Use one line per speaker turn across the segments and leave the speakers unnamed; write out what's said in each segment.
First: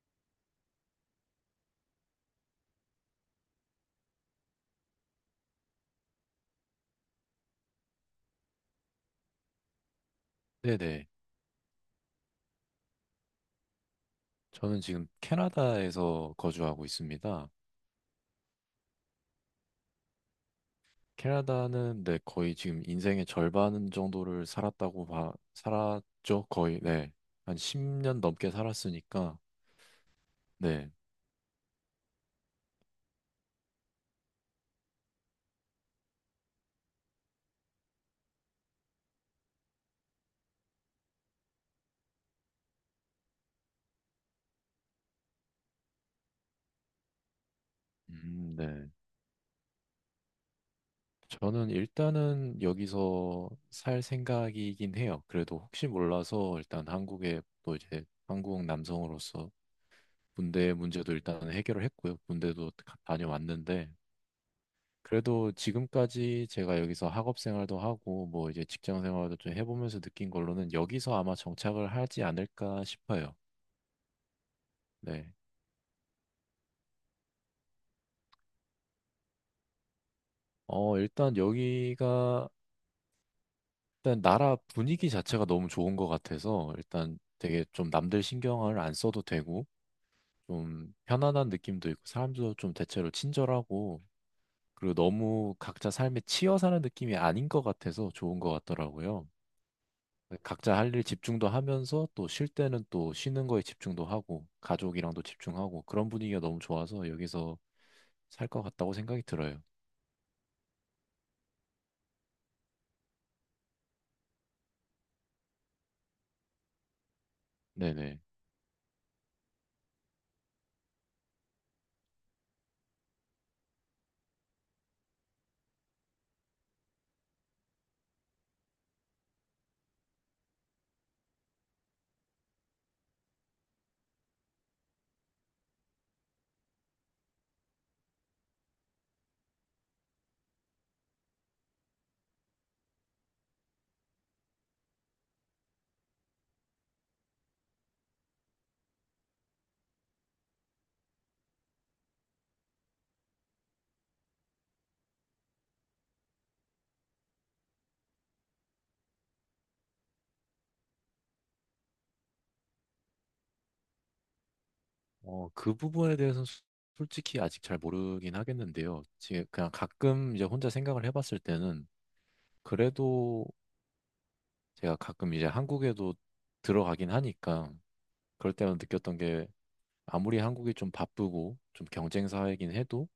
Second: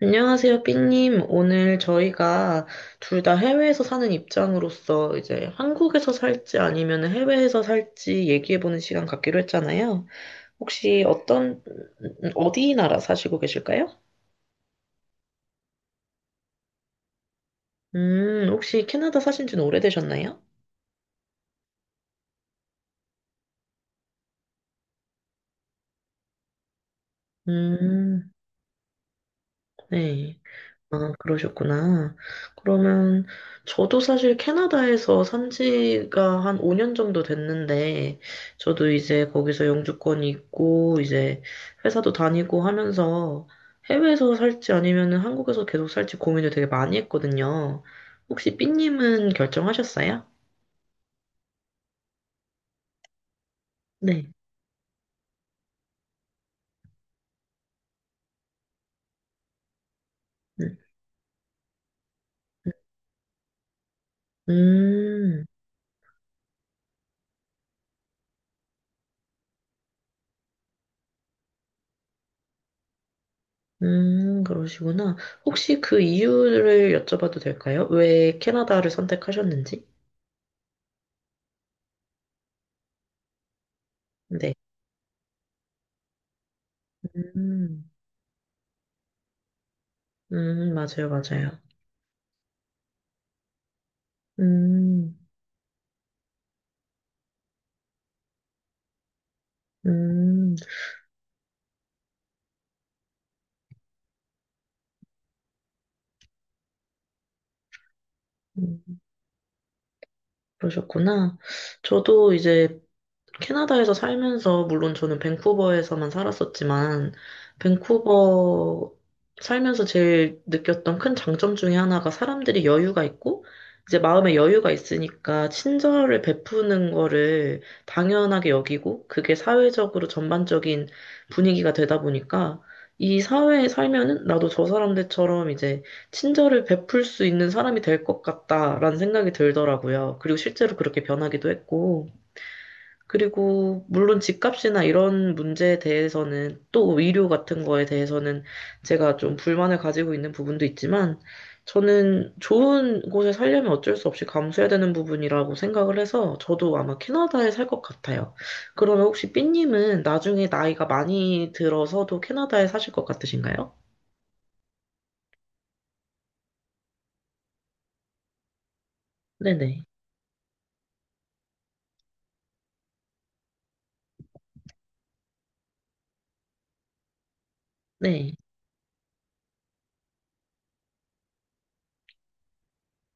안녕하세요, 삐님. 오늘 저희가 둘 다 해외에서 사는 입장으로서 이제 한국에서 살지 아니면 해외에서 살지 얘기해보는 시간 갖기로 했잖아요. 혹시
네네.
어떤, 어디 나라 사시고 계실까요?
저는 지금 캐나다에서 거주하고 있습니다.
혹시 캐나다 사신 지는 오래되셨나요?
캐나다는 네, 거의 지금 인생의 절반 정도를 살았죠. 거의, 네. 한 10년
음,
넘게 살았으니까,
네.
네.
아, 그러셨구나. 그러면 저도 사실 캐나다에서 산 지가 한 5년 정도 됐는데, 저도 이제 거기서 영주권이 있고, 이제 회사도 다니고 하면서 해외에서 살지 아니면 한국에서 계속 살지 고민을 되게 많이 했거든요. 혹시
네.
삐님은 결정하셨어요?
저는 일단은 여기서 살
네.
생각이긴 해요. 그래도 혹시 몰라서 일단 한국에 또 이제 한국 남성으로서 군대
음,
문제도 일단 해결을 했고요. 군대도 다녀왔는데,
음,
그래도 지금까지 제가 여기서 학업 생활도 하고 뭐 이제 직장 생활도 좀 해보면서 느낀 걸로는 여기서 아마 정착을 하지 않을까 싶어요.
그러시구나.
네.
혹시 그 이유를 여쭤봐도 될까요? 왜 캐나다를 선택하셨는지?
어, 일단 여기가 일단
네.
나라 분위기 자체가 너무 좋은 것 같아서 일단 되게
음.
좀 남들 신경을 안 써도 되고 좀
맞아요,
편안한
맞아요.
느낌도 있고 사람도 좀 대체로 친절하고 그리고
음,
너무 각자 삶에 치여 사는 느낌이 아닌 것 같아서 좋은 것 같더라고요.
음,
각자 할 일 집중도 하면서 또 쉴 때는 또 쉬는 거에 집중도 하고 가족이랑도 집중하고 그런 분위기가 너무 좋아서 여기서 살 것 같다고
음,
생각이 들어요.
그러셨구나. 저도 이제 캐나다에서 살면서, 물론 저는 밴쿠버에서만 살았었지만,
네네.
밴쿠버 살면서 제일 느꼈던 큰 장점 중에 하나가 사람들이 여유가 있고, 이제 마음에 여유가 있으니까 친절을 베푸는 거를 당연하게 여기고, 그게 사회적으로 전반적인 분위기가 되다 보니까, 이 사회에 살면은 나도 저 사람들처럼 이제 친절을 베풀 수 있는 사람이 될 것 같다라는 생각이 들더라고요. 그리고 실제로 그렇게 변하기도 했고, 그리고 물론 집값이나 이런 문제에 대해서는 또 의료 같은 거에 대해서는 제가 좀 불만을 가지고 있는 부분도 있지만 저는 좋은 곳에 살려면 어쩔 수 없이 감수해야 되는 부분이라고 생각을 해서 저도 아마 캐나다에 살 것 같아요. 그러면 혹시 삐님은 나중에 나이가 많이 들어서도 캐나다에 사실 것 같으신가요?
어, 그 부분에 대해서는 솔직히 아직 잘 모르긴 하겠는데요. 제 그냥
네네.
가끔 이제 혼자 생각을 해봤을 때는 그래도 제가 가끔 이제 한국에도 들어가긴 하니까
네.
그럴 때만 느꼈던 게 아무리 한국이 좀 바쁘고 좀 경쟁 사회이긴 해도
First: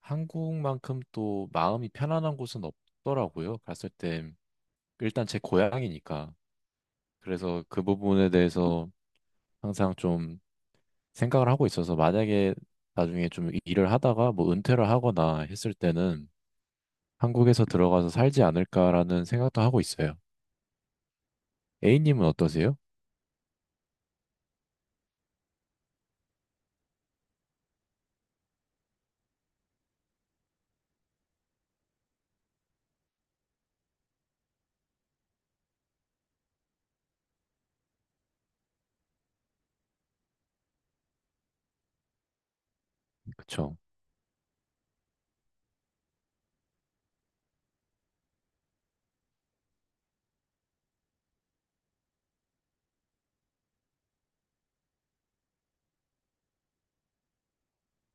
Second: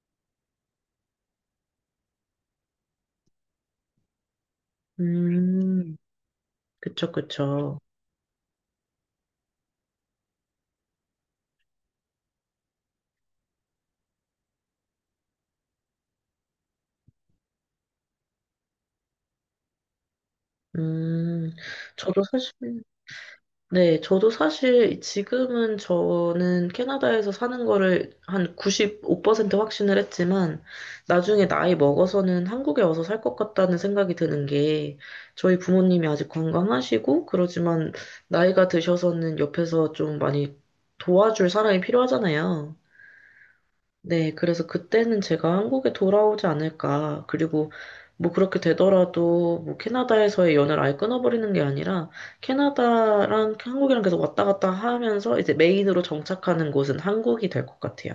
한국만큼 또 마음이 편안한 곳은 없더라고요. 갔을 때 일단 제
음,
고향이니까.
그쵸,
그래서
그쵸.
그 부분에 대해서 항상 좀 생각을 하고 있어서 만약에 나중에 좀 일을 하다가 뭐 은퇴를 하거나 했을 때는 한국에서 들어가서 살지 않을까라는 생각도 하고 있어요.
음, 저도
A님은
사실,
어떠세요?
네, 저도 사실 지금은 저는 캐나다에서 사는 거를 한 95% 확신을 했지만 나중에 나이 먹어서는 한국에 와서 살 것 같다는 생각이 드는 게 저희 부모님이 아직 건강하시고 그러지만 나이가 드셔서는 옆에서 좀 많이 도와줄 사람이 필요하잖아요.
그쵸.
네, 그래서 그때는 제가 한국에 돌아오지 않을까. 그리고 뭐 그렇게 되더라도 뭐 캐나다에서의 연애를 아예 끊어버리는 게 아니라 캐나다랑 한국이랑 계속 왔다 갔다 하면서 이제 메인으로 정착하는 곳은 한국이 될 것 같아요.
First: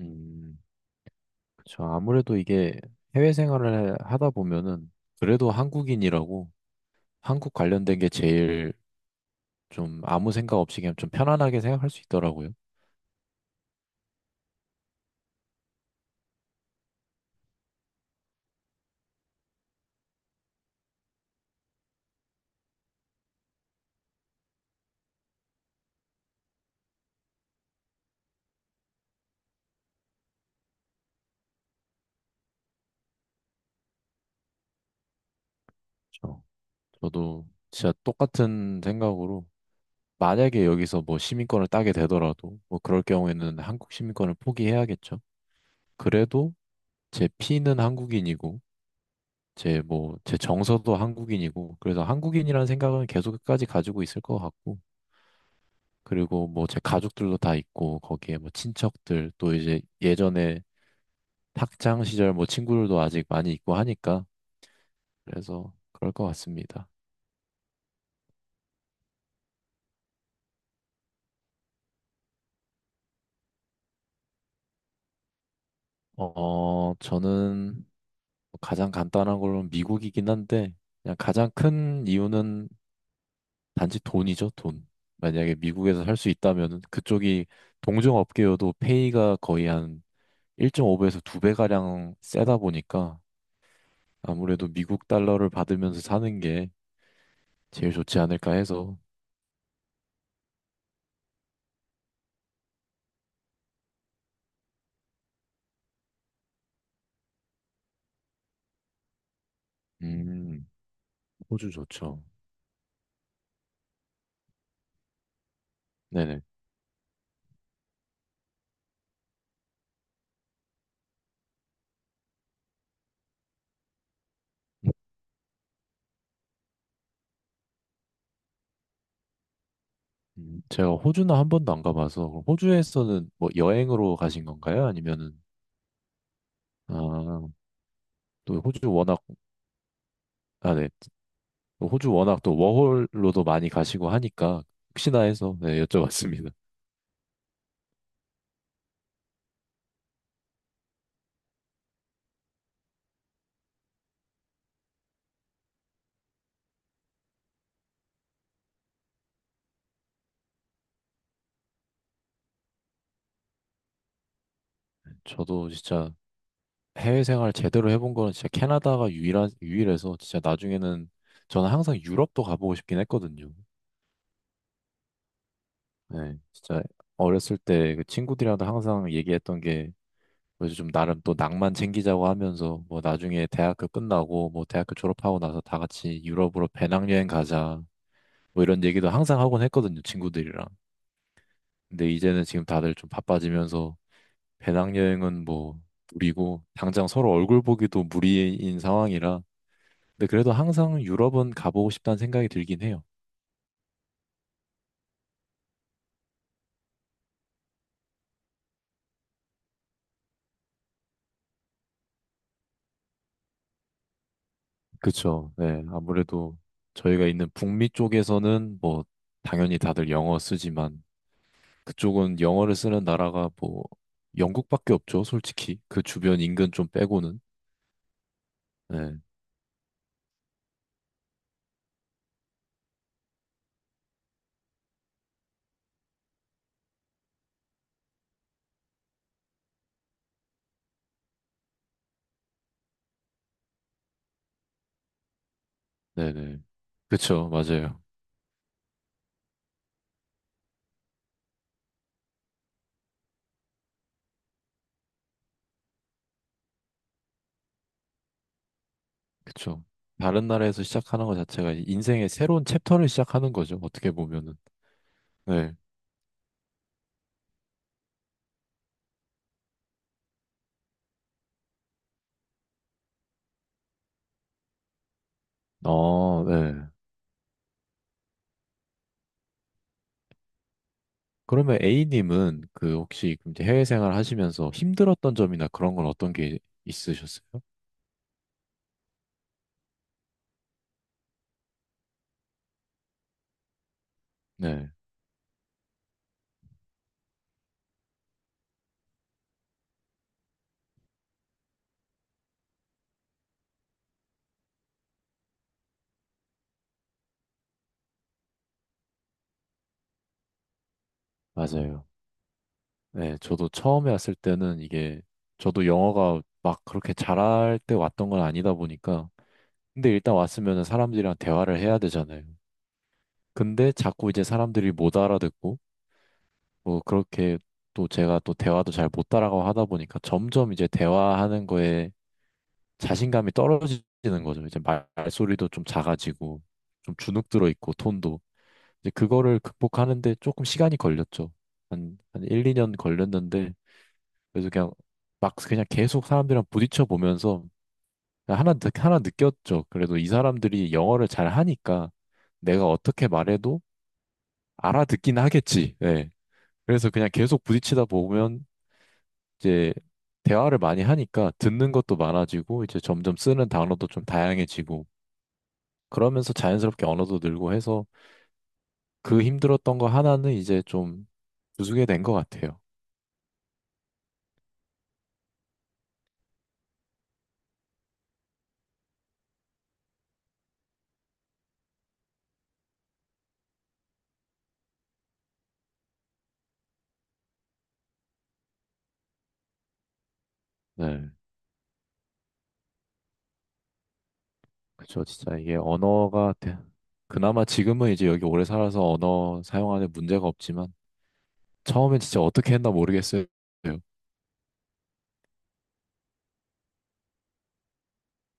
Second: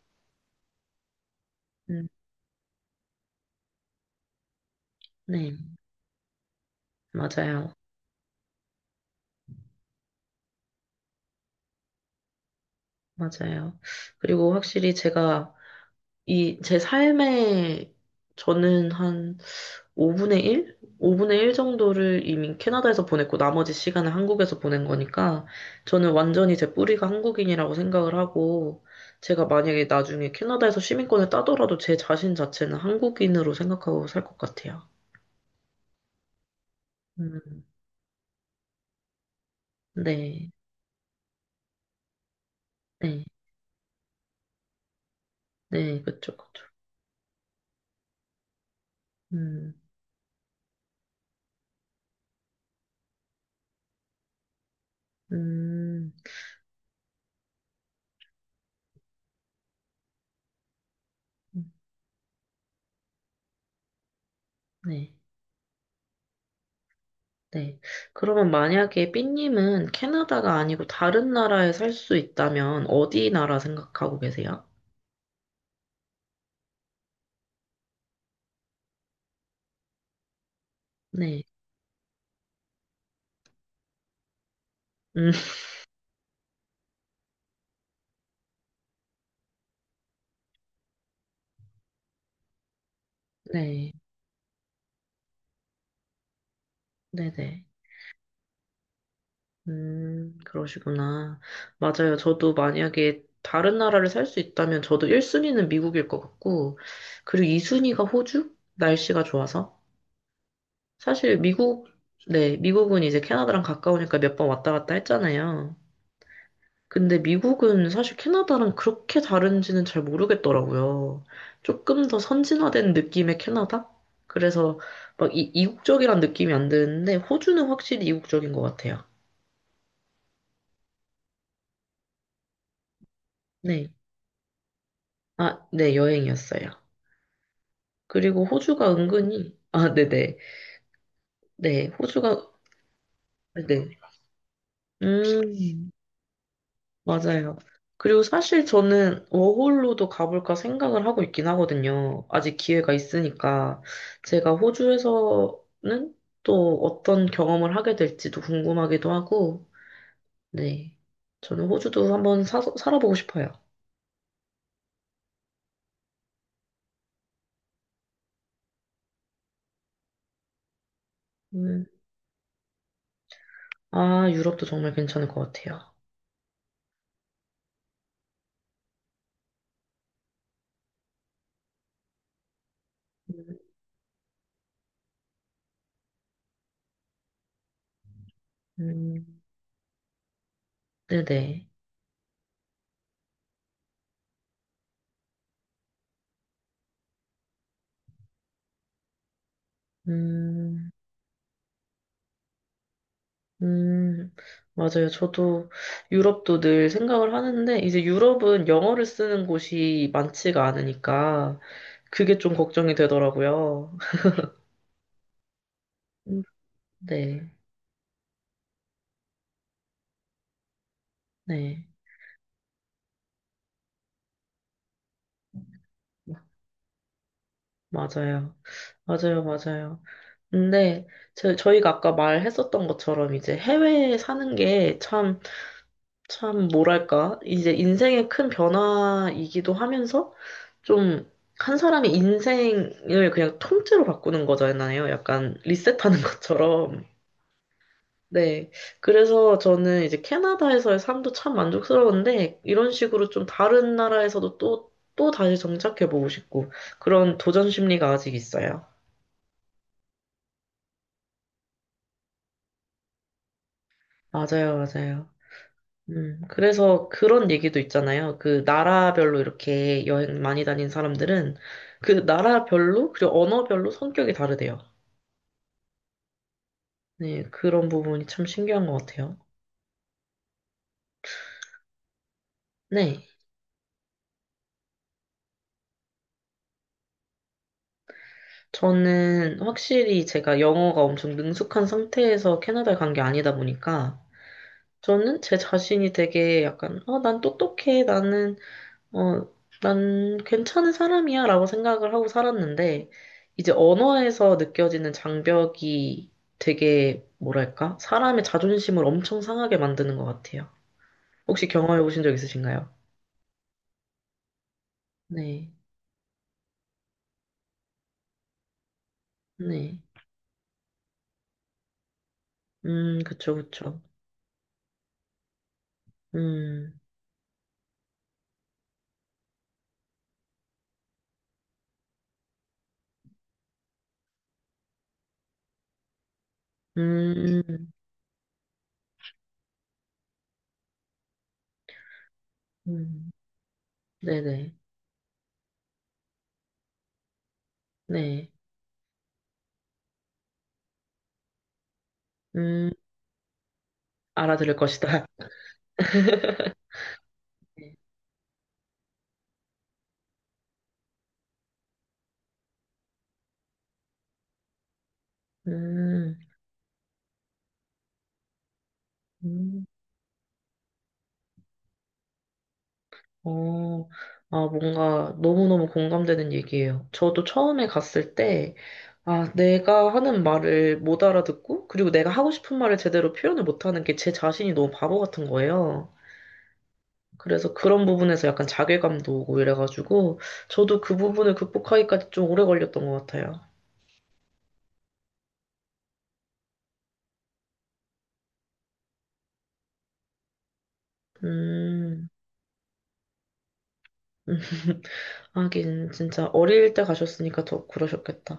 음, 그쵸.
음,
아무래도 이게 해외 생활을 하다 보면은 그래도
네,
한국인이라고 한국
맞아요.
관련된 게 제일 좀 아무 생각 없이 그냥 좀 편안하게 생각할 수 있더라고요.
맞아요. 그리고 확실히 제가 이 제 삶에 저는 한 5분의 1? 5분의 1 정도를 이미 캐나다에서 보냈고 나머지 시간을 한국에서 보낸 거니까 저는 완전히 제 뿌리가 한국인이라고 생각을 하고 제가 만약에 나중에 캐나다에서 시민권을 따더라도 제 자신 자체는 한국인으로 생각하고 살 것 같아요.
저, 저도
음,
진짜 똑같은 생각으로
네,
만약에 여기서 뭐 시민권을 따게 되더라도 뭐 그럴
네,
경우에는 한국 시민권을 포기해야겠죠.
네, 그쵸,
그래도
그쵸.
제 피는 한국인이고
음,
제 뭐 제 정서도 한국인이고 그래서 한국인이라는 생각은 계속 끝까지 가지고 있을 것 같고
음,
그리고 뭐 제 가족들도 다 있고 거기에 뭐 친척들 또 이제 예전에 학창 시절 뭐 친구들도 아직 많이 있고 하니까
네,
그래서 그럴 것 같습니다.
네. 그러면 만약에 삐님은 캐나다가 아니고 다른 나라에 살 수 있다면 어디 나라 생각하고 계세요?
어, 저는 뭐 가장 간단한 걸로는 미국이긴 한데, 그냥
네.
가장 큰 이유는 단지 돈이죠, 돈.
음...
만약에 미국에서 살 수 있다면 그쪽이 동종업계여도 페이가 거의 한 1.5배에서 2배가량 세다 보니까
네,
아무래도 미국 달러를 받으면서 사는 게
네네.
제일 좋지 않을까 해서,
그러시구나. 맞아요. 저도 만약에 다른 나라를 살 수 있다면 저도 1순위는 미국일 것 같고, 그리고 2순위가 호주? 날씨가 좋아서.
음,
사실
호주
미국,
좋죠.
네, 미국은 이제 캐나다랑 가까우니까 몇 번 왔다 갔다 했잖아요.
네네.
근데 미국은 사실 캐나다랑 그렇게 다른지는 잘 모르겠더라고요. 조금 더 선진화된 느낌의 캐나다? 그래서 막 이국적이란 느낌이 안 드는데, 호주는 확실히 이국적인 것 같아요.
제가 호주는 한 번도 안 가봐서, 그럼 호주에서는 뭐
네.
여행으로 가신 건가요? 아니면은,
아, 네, 여행이었어요.
아,
그리고
또 호주
호주가
워낙
은근히, 아, 네네.
아, 네.
네,
호주 워낙
호주가,
또 워홀로도 많이
네.
가시고 하니까 혹시나 해서 네,
음,
여쭤봤습니다.
맞아요. 그리고 사실 저는 워홀로도 가볼까 생각을 하고 있긴 하거든요. 아직 기회가 있으니까. 제가 호주에서는 또 어떤 경험을 하게 될지도 궁금하기도 하고, 네. 저는 호주도 한번 살아보고 싶어요.
저도 진짜 해외 생활 제대로 해본 거는 진짜 캐나다가 유일한, 유일해서 진짜 나중에는 저는
음,
항상 유럽도 가보고 싶긴 했거든요.
아, 유럽도 정말 괜찮을 것 같아요.
네, 진짜 어렸을 때 그 친구들이랑도 항상 얘기했던 게 그래서 좀 나름 또 낭만 챙기자고 하면서 뭐 나중에
음,
대학교 끝나고 뭐 대학교 졸업하고 나서 다 같이 유럽으로 배낭여행 가자 뭐 이런 얘기도
음,
항상 하곤 했거든요, 친구들이랑.
네네.
근데 이제는 지금 다들 좀 바빠지면서 배낭여행은 뭐 무리고 당장 서로 얼굴 보기도 무리인 상황이라 근데 그래도
음.
항상 유럽은 가보고 싶다는 생각이 들긴 해요.
음, 맞아요. 저도 유럽도 늘 생각을 하는데, 이제 유럽은 영어를 쓰는 곳이 많지가 않으니까, 그게 좀 걱정이 되더라고요.
그쵸. 네.
음,
아무래도 저희가
네,
있는 북미 쪽에서는 뭐 당연히 다들 영어 쓰지만
네.
그쪽은 영어를 쓰는 나라가 뭐 영국밖에 없죠. 솔직히. 그 주변 인근 좀 빼고는.
맞아요.
네.
맞아요, 맞아요. 근데 저희가 아까 말했었던 것처럼 이제 해외에 사는 게참 참, 뭐랄까. 이제 인생의 큰 변화이기도 하면서 좀 한 사람의 인생을 그냥 통째로 바꾸는 거잖아요. 약간 리셋하는
네네.
것처럼.
그쵸. 맞아요.
네. 그래서 저는 이제 캐나다에서의 삶도 참 만족스러운데 이런 식으로 좀 다른 나라에서도 또 다시 정착해보고 싶고 그런 도전 심리가 아직 있어요.
그쵸. 다른 나라에서 시작하는 것 자체가 인생의 새로운 챕터를 시작하는 거죠. 어떻게 보면은.
맞아요, 맞아요.
네.
그래서 그런 얘기도 있잖아요. 그 나라별로 이렇게 여행 많이 다닌 사람들은 그 나라별로, 그리고 언어별로 성격이 다르대요.
어, 네.
네, 그런 부분이 참 신기한 것 같아요.
그러면 A님은 그
네.
혹시 그럼 이제 해외 생활 하시면서 힘들었던 점이나 그런 건 어떤 게 있으셨어요?
저는 확실히 제가 영어가 엄청 능숙한 상태에서 캐나다에 간 게 아니다 보니까
네,
저는 제 자신이 되게 약간, 난 똑똑해. 나는 어, 난 괜찮은 사람이야 라고 생각을 하고 살았는데, 이제 언어에서 느껴지는 장벽이 되게, 뭐랄까, 사람의 자존심을 엄청 상하게 만드는 것 같아요. 혹시 경험해
맞아요.
보신 적 있으신가요?
네, 저도 처음에 왔을 때는 이게
네,
저도 영어가 막 그렇게 잘할 때 왔던 건 아니다 보니까
네.
근데 일단 왔으면은 사람들이랑 대화를 해야 되잖아요.
그쵸,
근데
그쵸.
자꾸 이제 사람들이 못 알아듣고
음,
뭐 그렇게 또 제가 또 대화도 잘 못 따라가고 하다 보니까 점점 이제 대화하는 거에 자신감이 떨어지는 거죠. 이제 말소리도 좀 작아지고 좀 주눅 들어
음,
있고 톤도 이제 그거를 극복하는데 조금 시간이 걸렸죠. 한 1, 2년
음,
걸렸는데 그래서
네네,
그냥 막 그냥 계속 사람들이랑 부딪혀 보면서
네.
하나 느꼈죠. 그래도 이 사람들이 영어를 잘 하니까 내가
음,
어떻게 말해도
알아들을 것이다.
알아듣긴 하겠지. 예. 그래서 그냥 계속
네.
부딪히다 보면 이제 대화를 많이 하니까 듣는 것도 많아지고 이제 점점 쓰는 단어도 좀 다양해지고
음,
그러면서 자연스럽게 언어도 늘고 해서 그
음,
힘들었던 거 하나는 이제 좀 부수게 된 것 같아요.
어, 아, 뭔가 너무너무 공감되는 얘기예요. 저도 처음에 갔을 때, 아, 내가 하는 말을 못 알아듣고, 그리고 내가 하고 싶은 말을 제대로 표현을 못하는 게 제 자신이 너무 바보 같은 거예요. 그래서 그런 부분에서 약간 자괴감도 오고 이래가지고, 저도 그
네.
부분을 극복하기까지 좀 오래 걸렸던 것 같아요.
그쵸. 진짜 이게 언어가 그나마 지금은 이제 여기 오래 살아서 언어 사용하는 문제가 없지만 처음엔
음,
진짜 어떻게 했나 모르겠어요.
하긴, 진짜 어릴 때 가셨으니까 더 그러셨겠다.